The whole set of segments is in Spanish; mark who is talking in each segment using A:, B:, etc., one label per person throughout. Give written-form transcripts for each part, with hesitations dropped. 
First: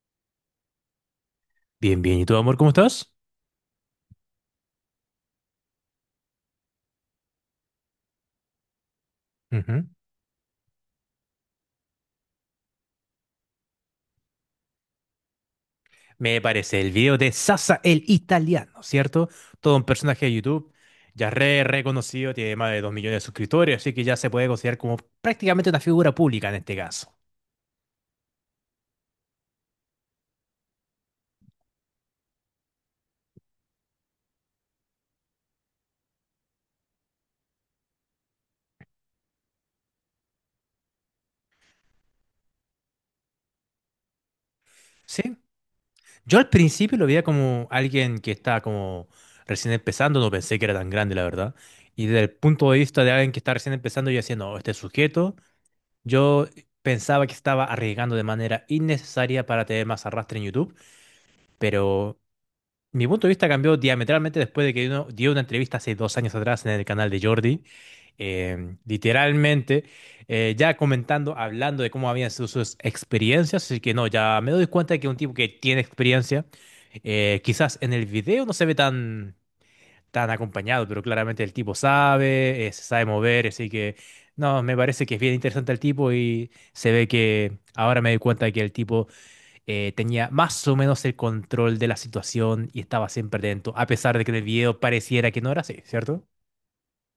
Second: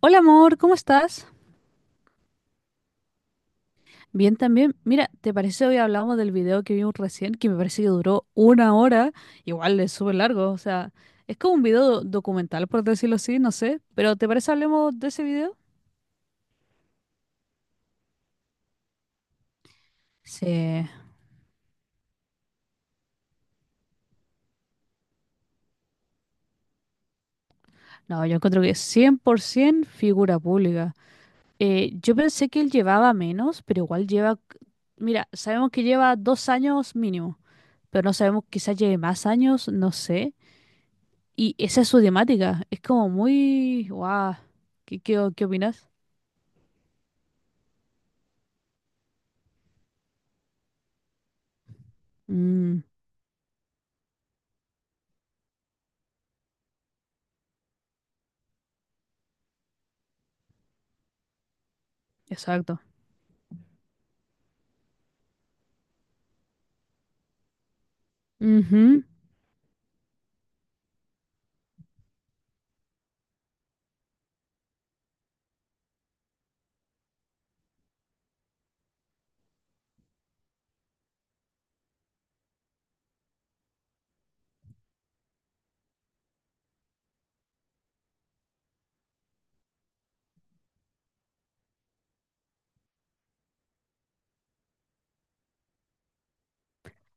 A: Hola amor, ¿cómo estás?
B: Bien, bien. ¿Y tú, amor, cómo estás?
A: Bien también. Mira, ¿te parece hoy hablamos del video que vimos recién, que me parece que duró 1 hora? Igual
B: Ujú.
A: es súper largo, o sea, es como un video documental, por decirlo así, no sé. Pero ¿te parece hablemos de ese video?
B: Me parece el video de Sasa el italiano, ¿cierto? Todo un personaje de
A: Sí.
B: YouTube ya re reconocido, tiene más de 2 millones de suscriptores, así que ya se puede considerar como prácticamente una figura pública en este caso,
A: No, yo encuentro que es 100% figura pública. Yo pensé que él llevaba menos, pero igual lleva... Mira, sabemos que lleva 2 años mínimo, pero no sabemos quizás lleve más años, no sé. Y esa es su temática. Es como muy... ¡Guau! ¿Qué, qué, o-
B: ¿sí?
A: qué opinas?
B: Yo al principio lo veía como alguien que está como recién empezando, no pensé que era tan grande, la verdad. Y desde el punto de
A: Mm,
B: vista de alguien que está recién empezando, yo decía, no, este sujeto, yo pensaba que estaba arriesgando de manera innecesaria para tener más arrastre en YouTube. Pero
A: exacto.
B: mi punto de vista cambió diametralmente después de que uno dio una entrevista hace 2 años atrás en el canal de Jordi.
A: Ujú,
B: Literalmente, ya comentando, hablando de cómo habían sido sus experiencias. Así que no, ya me doy cuenta de que un tipo que tiene experiencia, quizás en el video no se ve tan, tan acompañado, pero claramente el tipo sabe, se sabe mover. Así que no, me parece que es bien interesante el tipo y se ve que ahora me doy cuenta de que el tipo tenía más o menos el control de la situación y estaba siempre lento, a pesar de que en el video pareciera que no era así, ¿cierto?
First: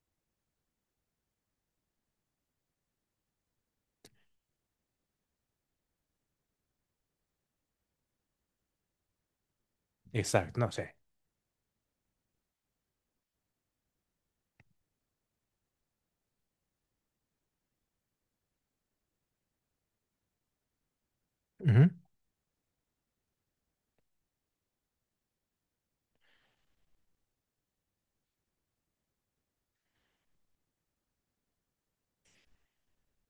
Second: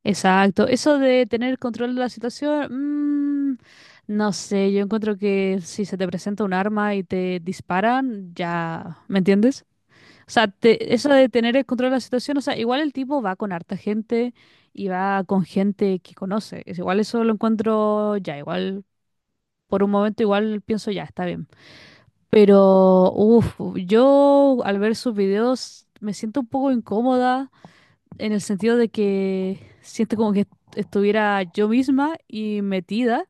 A: exacto. Eso de tener control de la situación, no sé, yo encuentro que si se te presenta un arma y te disparan, ya, ¿me entiendes? O sea,
B: Exacto, no sé.
A: eso de tener el control de la situación, o sea, igual el tipo va con harta gente y va con gente que conoce. Es igual eso lo encuentro ya, igual por un momento igual pienso ya, está bien.
B: Ujú.
A: Pero, uff, yo al ver sus videos me siento un poco incómoda en el sentido de que siento como que estuviera yo misma y metida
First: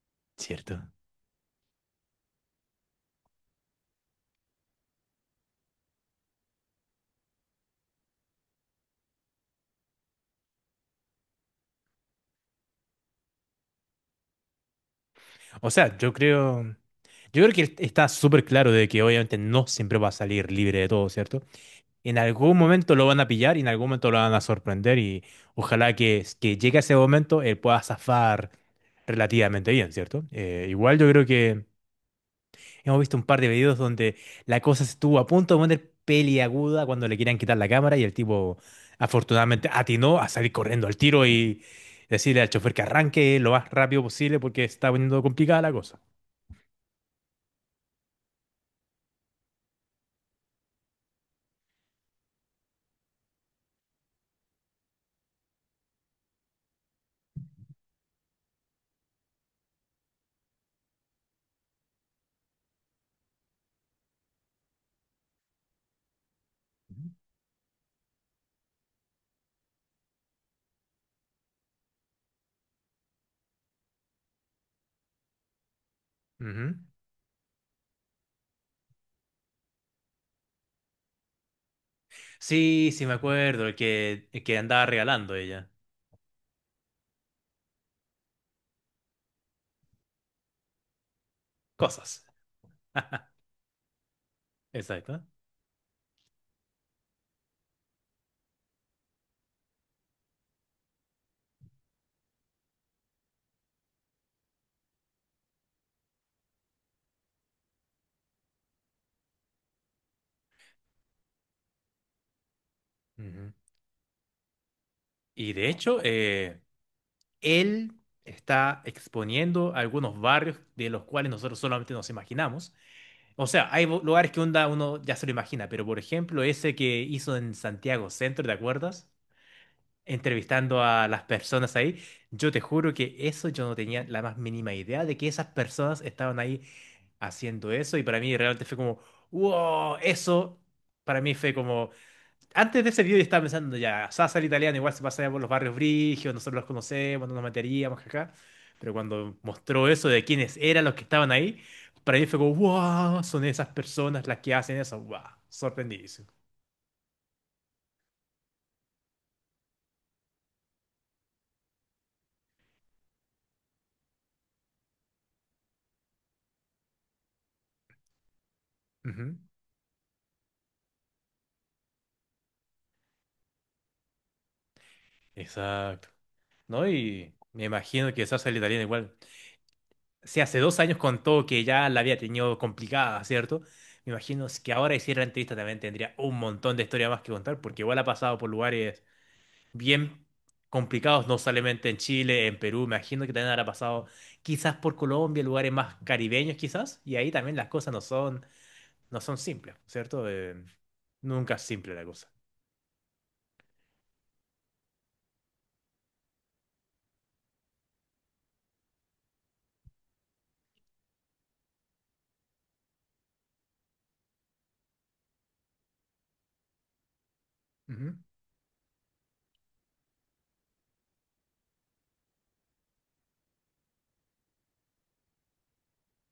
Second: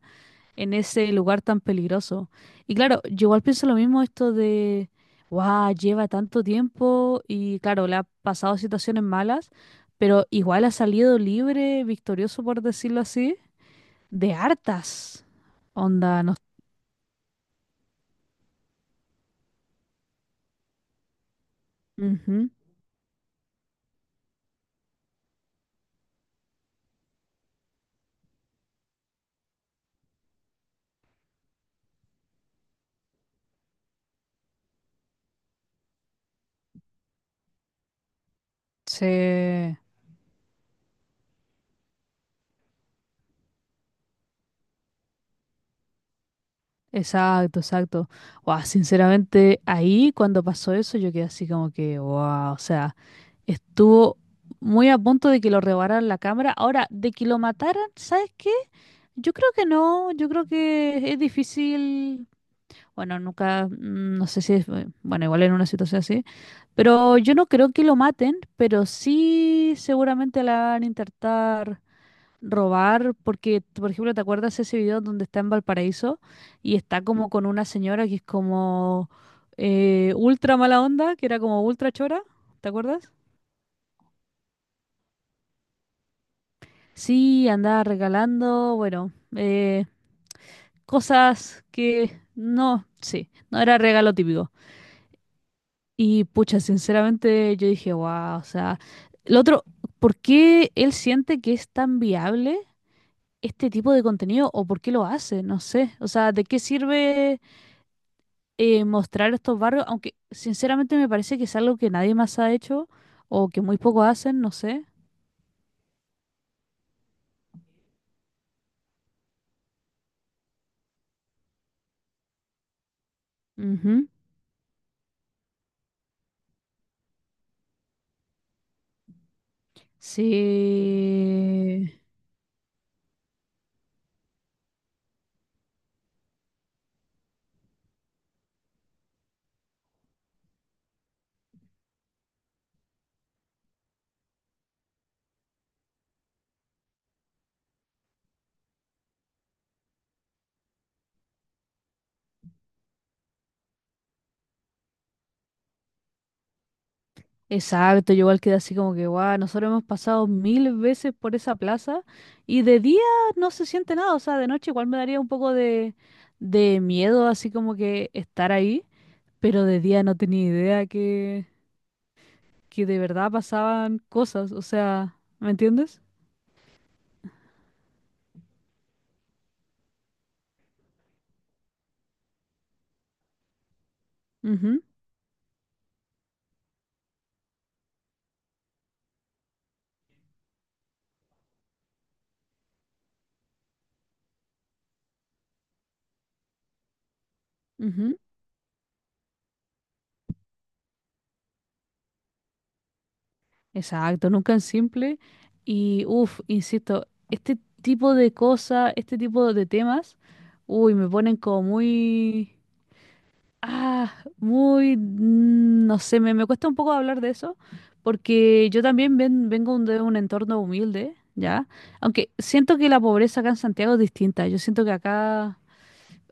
A: en
B: Cierto.
A: ese lugar tan peligroso. Y claro, yo igual pienso lo mismo esto de, wow, lleva tanto tiempo y claro, le ha pasado situaciones malas, pero igual ha salido libre, victorioso por decirlo así, de hartas.
B: O sea, yo
A: Onda, no.
B: creo, yo creo que está súper claro de que obviamente no siempre va a salir libre de todo, ¿cierto? En
A: Ujú.
B: algún momento lo van a pillar y en algún momento lo van a sorprender y ojalá que llegue a ese momento él pueda zafar relativamente bien, ¿cierto? Igual yo creo que hemos visto un par de videos donde la cosa estuvo a punto de poner peliaguda cuando le querían quitar la cámara y el tipo afortunadamente
A: Sí.
B: atinó a salir corriendo al tiro y decirle al chofer que arranque lo más rápido posible porque está poniendo complicada la cosa.
A: Exacto, exacto. Wow, sinceramente, ahí cuando pasó eso, yo quedé así como que, wow, o sea, estuvo muy a punto de que lo rebaran la cámara. Ahora, de que lo mataran, ¿sabes qué? Yo creo que no, yo creo que es difícil. Bueno, nunca, no sé si es, bueno, igual en una situación así, pero yo no creo que lo maten, pero sí seguramente la van a intentar robar, porque, por ejemplo, ¿te acuerdas ese video donde está en Valparaíso y
B: Ujú.
A: está como con una señora que es como ultra mala onda, que era como ultra chora? ¿Te
B: Sí, sí
A: acuerdas?
B: me acuerdo, el que andaba regalando ella.
A: Sí, andaba regalando, bueno, cosas que
B: Cosas.
A: no, sí, no era regalo típico.
B: Exacto.
A: Y pucha, sinceramente yo dije, wow, o sea, el otro, ¿por qué él siente que es tan viable este tipo de contenido o por qué lo hace? No sé, o sea, ¿de qué sirve? Mostrar estos barrios, aunque sinceramente me parece que es algo que nadie más ha hecho o
B: Ujú.
A: que muy poco hacen, no sé.
B: Y de hecho, él está exponiendo algunos barrios de los cuales nosotros solamente nos imaginamos. O sea, hay
A: Ujú.
B: lugares que onda uno ya se lo imagina, pero por ejemplo, ese que hizo en Santiago Centro, ¿te acuerdas? Entrevistando a las personas
A: Sí,
B: ahí, yo te juro que eso yo no tenía la más mínima idea de que esas personas estaban ahí haciendo eso y para mí realmente fue como, wow, eso para mí fue como antes de ese video yo estaba pensando ya, Sasa el italiano igual se pasaba por los barrios brigios, nosotros los conocemos, no nos meteríamos acá. Pero cuando mostró eso de quiénes eran los que estaban ahí, para mí fue como, wow, son esas personas las que hacen eso, wow, sorprendidísimo.
A: exacto, yo igual quedé así como que, guau, nosotros hemos pasado 1000 veces por esa plaza y de día no se siente nada, o sea, de noche igual me daría un poco de miedo, así como que estar ahí,
B: Ujú.
A: pero de día no tenía idea que de verdad pasaban cosas, o sea, ¿me entiendes?
B: Exacto. ¿No? Y me imagino que Sasa el italiano igual. Si hace 2 años contó que ya la había tenido complicada, ¿cierto? Me imagino si que
A: Ujú,
B: ahora hiciera la entrevista también tendría un montón de historia más que contar, porque igual ha pasado por lugares bien complicados, no solamente en Chile, en Perú, me imagino que también habrá pasado quizás por Colombia, lugares más caribeños quizás, y ahí también las cosas no
A: ujú.
B: son, no son simples, ¿cierto? Nunca es simple la cosa.
A: Exacto, nunca es simple. Y, uff, insisto, este tipo de cosas, este tipo de temas, uy, me ponen como muy, ah, muy, no sé, me cuesta un poco hablar de eso,
B: Ujú.
A: porque yo también vengo de un entorno humilde, ¿ya? Aunque siento que la pobreza acá en Santiago es distinta, yo siento que acá...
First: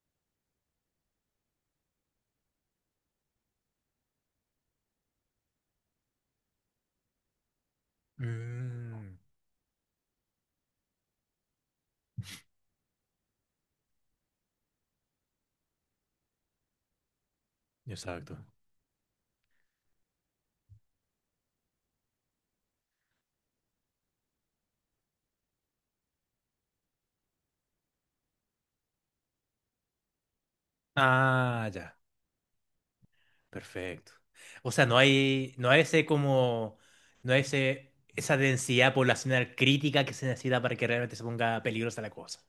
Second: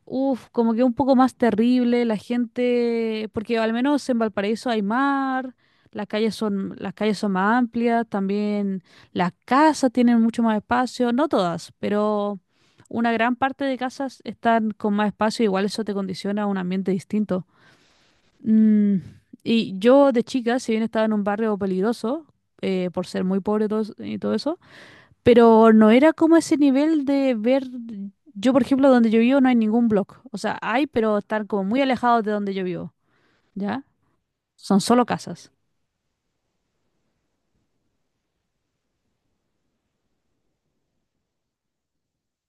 A: Uf, como que un poco más terrible, la gente, porque al menos en Valparaíso hay mar, las calles son más amplias, también
B: Mm,
A: las casas tienen mucho más espacio, no todas, pero una gran parte de casas están con más espacio, igual eso te condiciona a un ambiente distinto.
B: exacto.
A: Mm, y yo de chica, si bien estaba en un barrio peligroso, por ser muy pobre y todo, y todo eso, pero no era como ese nivel de ver, yo por ejemplo, donde yo vivo no hay ningún blog. O sea, hay, pero están como
B: Ah,
A: muy
B: ya,
A: alejados de donde yo vivo, ¿ya?
B: perfecto. O
A: Son
B: sea, no
A: solo casas.
B: hay, no hay ese como, no hay ese, esa densidad poblacional crítica que se necesita para que realmente se ponga peligrosa la cosa.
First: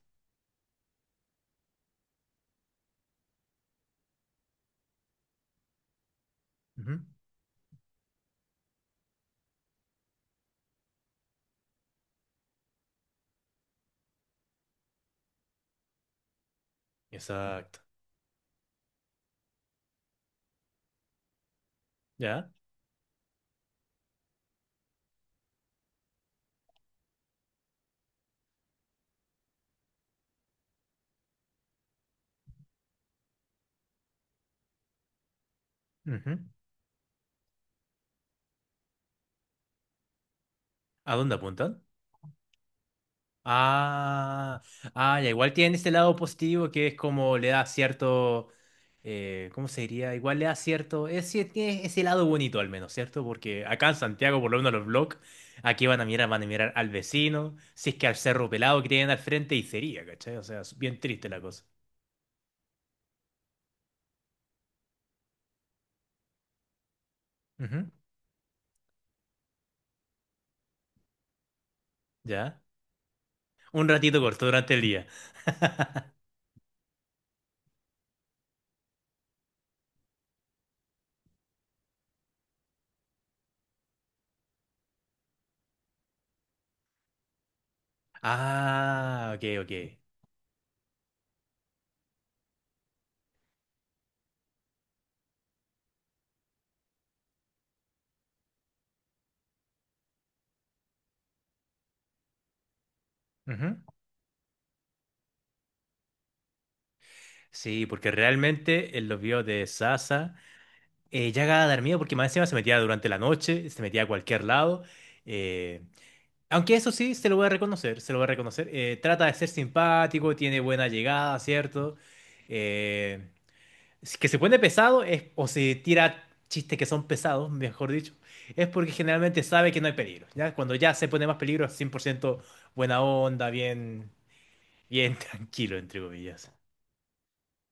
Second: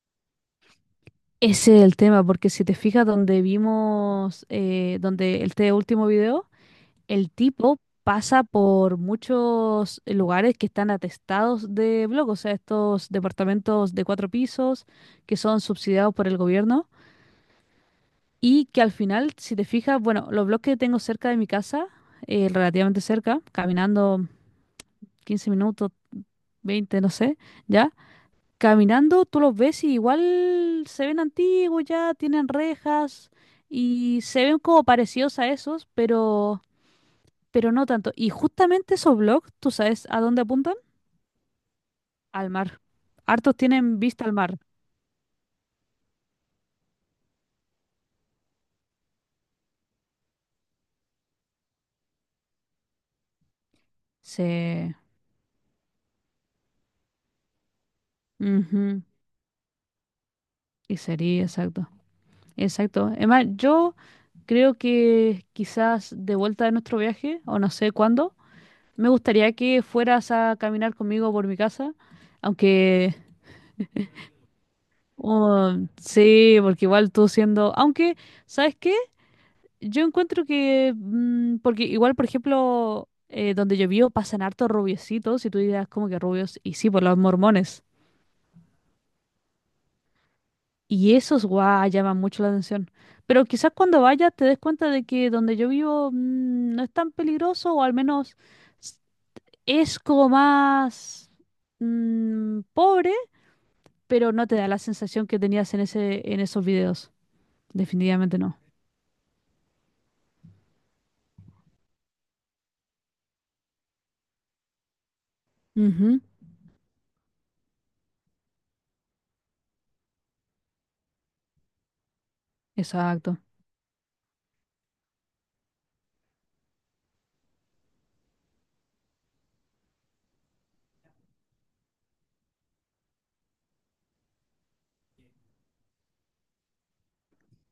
A: Ese es el tema, porque si te fijas donde vimos, donde este último video,
B: Ujú.
A: el tipo pasa por muchos lugares que están atestados de blog, o sea, estos departamentos de 4 pisos que son subsidiados por el gobierno.
B: Exacto.
A: Y que al final, si te fijas, bueno, los blogs que tengo cerca de mi casa,
B: ¿Ya?
A: relativamente cerca, caminando 15 minutos, 20 no sé, ya, caminando tú los ves y igual se ven antiguos ya, tienen rejas y se ven como parecidos a esos,
B: Ujú.
A: pero no tanto. Y justamente esos blogs, ¿tú sabes a dónde apuntan?
B: ¿A dónde apuntan?
A: Al mar. Hartos tienen vista al mar.
B: Ah, ah, ya, igual tiene este lado positivo que es como le da cierto, ¿cómo se diría? Igual le da cierto, es, sí, tiene ese lado bonito al menos, ¿cierto? Porque acá en Santiago, por lo menos los
A: Sí.
B: vlogs, aquí van a mirar al vecino, si es que al cerro pelado que
A: Ujú,
B: tienen al frente y sería, ¿cachai? O sea, es
A: y
B: bien triste la
A: sería,
B: cosa.
A: exacto. Exacto. Además, yo creo que quizás de vuelta de nuestro viaje, o no
B: Ujú.
A: sé cuándo, me gustaría que fueras a caminar conmigo por mi casa,
B: ¿Ya?
A: aunque
B: Un ratito corto durante el día.
A: oh, sí, porque igual tú siendo, aunque, ¿sabes qué? Yo encuentro que, mm, porque igual, por ejemplo, donde yo vivo pasan hartos rubiecitos, y tú dirás como que rubios, y sí, por los mormones.
B: Ah, ok, ok.
A: Y esos, guau, llaman mucho la atención. Pero quizás cuando vayas te des cuenta de que donde yo vivo no es tan peligroso, o al menos s- es como más pobre,
B: Ujú.
A: pero no te da la sensación que tenías en ese, en esos videos.
B: Sí, porque
A: Definitivamente no.
B: realmente en los videos de Sasa. Llega a dar miedo porque más encima se metía durante la noche, se metía a cualquier lado. eh,
A: Ujú,
B: Aunque eso sí, se lo voy a reconocer, se lo voy a reconocer. Trata de ser simpático, tiene buena llegada, ¿cierto? Eh,
A: exacto.
B: si que se pone pesado es, o se tira chistes que son pesados, mejor dicho, es porque generalmente sabe que no hay peligro, ¿ya? Cuando ya se pone más peligro es 100% buena onda, bien, bien tranquilo, entre comillas.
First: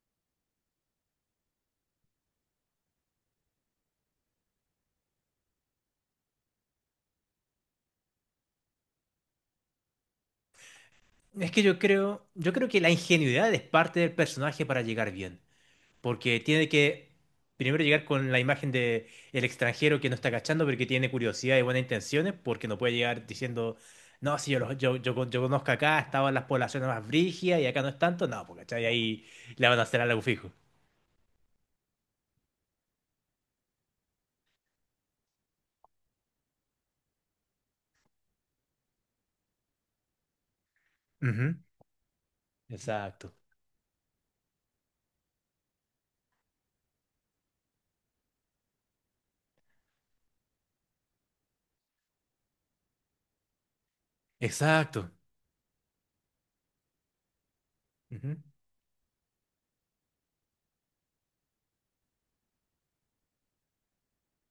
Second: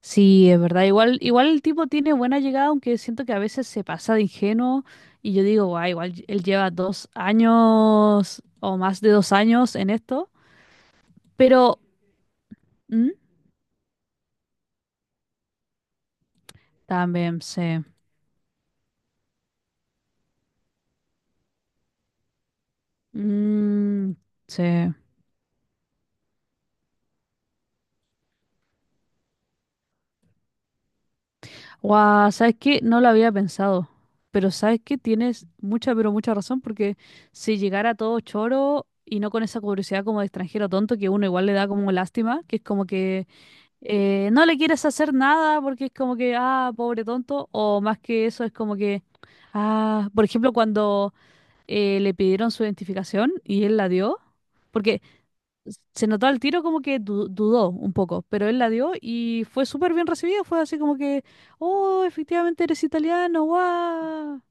A: Sí, es verdad. Igual, igual el tipo tiene buena llegada, aunque siento que a veces se pasa de ingenuo. Y yo digo, guau, igual él lleva 2 años o más de 2 años en esto.
B: Es que yo
A: Pero.
B: creo, yo creo que la
A: ¿Mm?
B: ingenuidad es parte del personaje para llegar bien. Porque tiene que
A: También,
B: primero
A: sí.
B: llegar con la imagen de el extranjero que no está cachando, pero que tiene curiosidad y buenas intenciones, porque no puede llegar diciendo,
A: Mm,
B: no, si yo,
A: sí.
B: los- yo, con- yo conozco acá, estaban las poblaciones más brígidas y acá no es tanto, no, porque ¿cachai? Ahí le van a hacer algo fijo.
A: Guau, ¿sabes qué? No lo había pensado. Pero sabes que tienes mucha, pero mucha razón, porque si llegara todo choro y no con esa curiosidad como de extranjero tonto, que uno igual le
B: Ujú.
A: da como lástima, que es como que
B: Exacto,
A: no le quieres hacer nada porque es como que, ah, pobre tonto, o más que eso es como que, ah, por ejemplo, cuando le pidieron su identificación y él la dio. Porque
B: exacto,
A: se notó al tiro como que dudó un poco,
B: ujú,
A: pero él la dio y fue súper bien recibida. Fue así como que, oh, efectivamente eres italiano, guau.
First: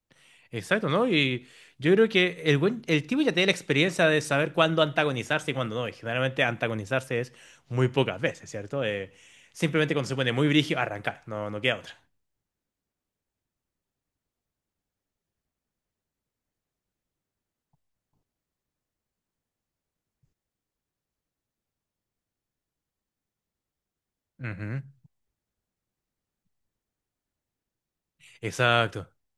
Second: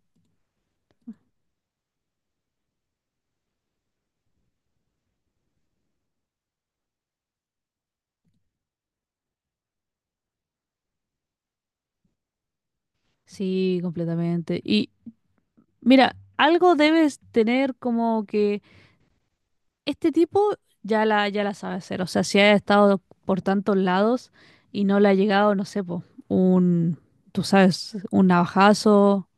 B: exacto, ¿no? Y yo creo que el tipo ya tiene la experiencia de saber cuándo antagonizarse y cuándo no. Y generalmente antagonizarse es muy pocas veces, ¿cierto? Simplemente cuando se pone muy brígido, arrancar, no, no queda otra.
A: Sí, completamente. Y mira, algo debes tener como que este tipo ya la, ya la sabe hacer. O sea, si ha estado por tantos lados
B: Ujú.
A: y no le ha llegado, no sé, po, un, tú sabes, un
B: Exacto,
A: navajazo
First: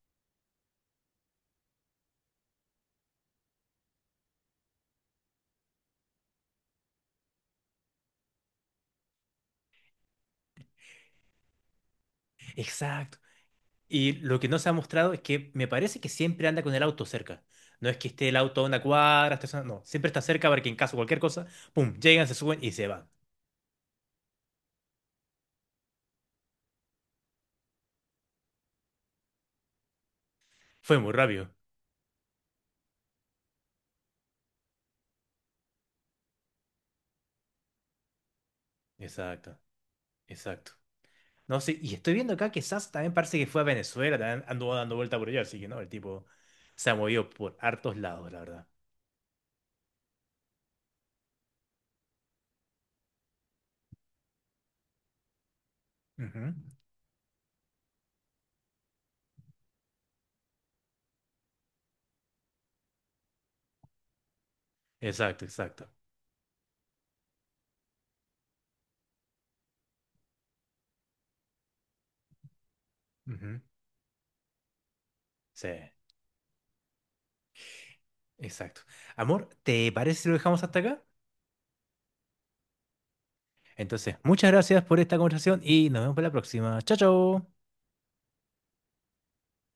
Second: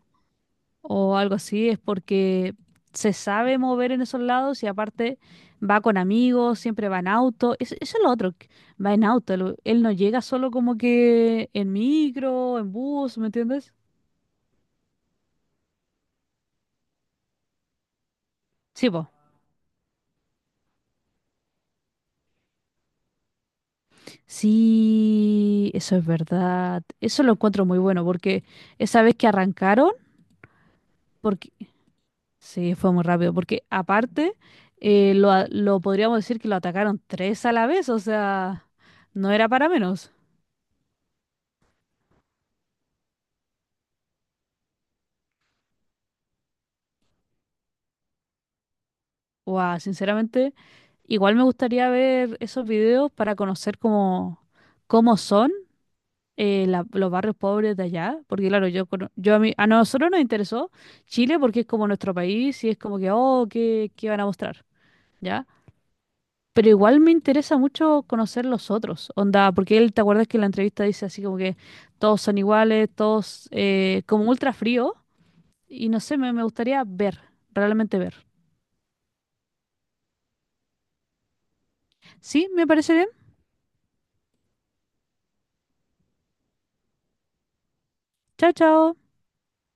A: o algo así, es porque se sabe mover en esos lados y aparte va con amigos, siempre va en auto. Eso es lo otro, que va en auto. Él no llega solo como que en micro, en
B: exacto.
A: bus, ¿me entiendes?
B: Y lo que no se ha mostrado es que me parece que siempre anda con el auto cerca. No es que esté el auto a una
A: Sí, po.
B: cuadra, esté no, siempre está cerca para que en caso de cualquier cosa, pum, llegan, se suben y se van.
A: Sí, eso es verdad. Eso lo encuentro muy bueno porque esa vez que arrancaron,
B: Fue muy rápido.
A: porque sí, fue muy rápido, porque aparte lo podríamos decir que lo atacaron 3 a la vez, o sea, no era
B: Exacto,
A: para menos.
B: exacto. No sé, y estoy viendo acá que SAS también parece que fue a Venezuela, también anduvo dando vuelta por allá, así que no, el tipo se ha movido por hartos lados, la verdad.
A: Wow, sinceramente, igual me gustaría ver esos videos para conocer cómo, cómo son
B: Ujú.
A: los barrios pobres de allá, porque claro, yo, yo a nosotros nos interesó Chile porque es como nuestro país y es como que, oh, ¿qué van a mostrar?
B: Exacto,
A: ¿Ya?
B: exacto.
A: Pero igual me interesa mucho conocer los otros, onda, porque él, ¿te acuerdas que en la entrevista dice así como que todos son iguales, todos
B: Ujú.
A: como ultra frío?
B: Sí,
A: Y no sé, me gustaría ver, realmente ver.
B: exacto. Amor, ¿te parece si lo dejamos hasta acá?
A: Sí, me parece bien.
B: Entonces, muchas gracias por esta conversación y nos vemos para la próxima. Chao, chao.
A: Chao, chao.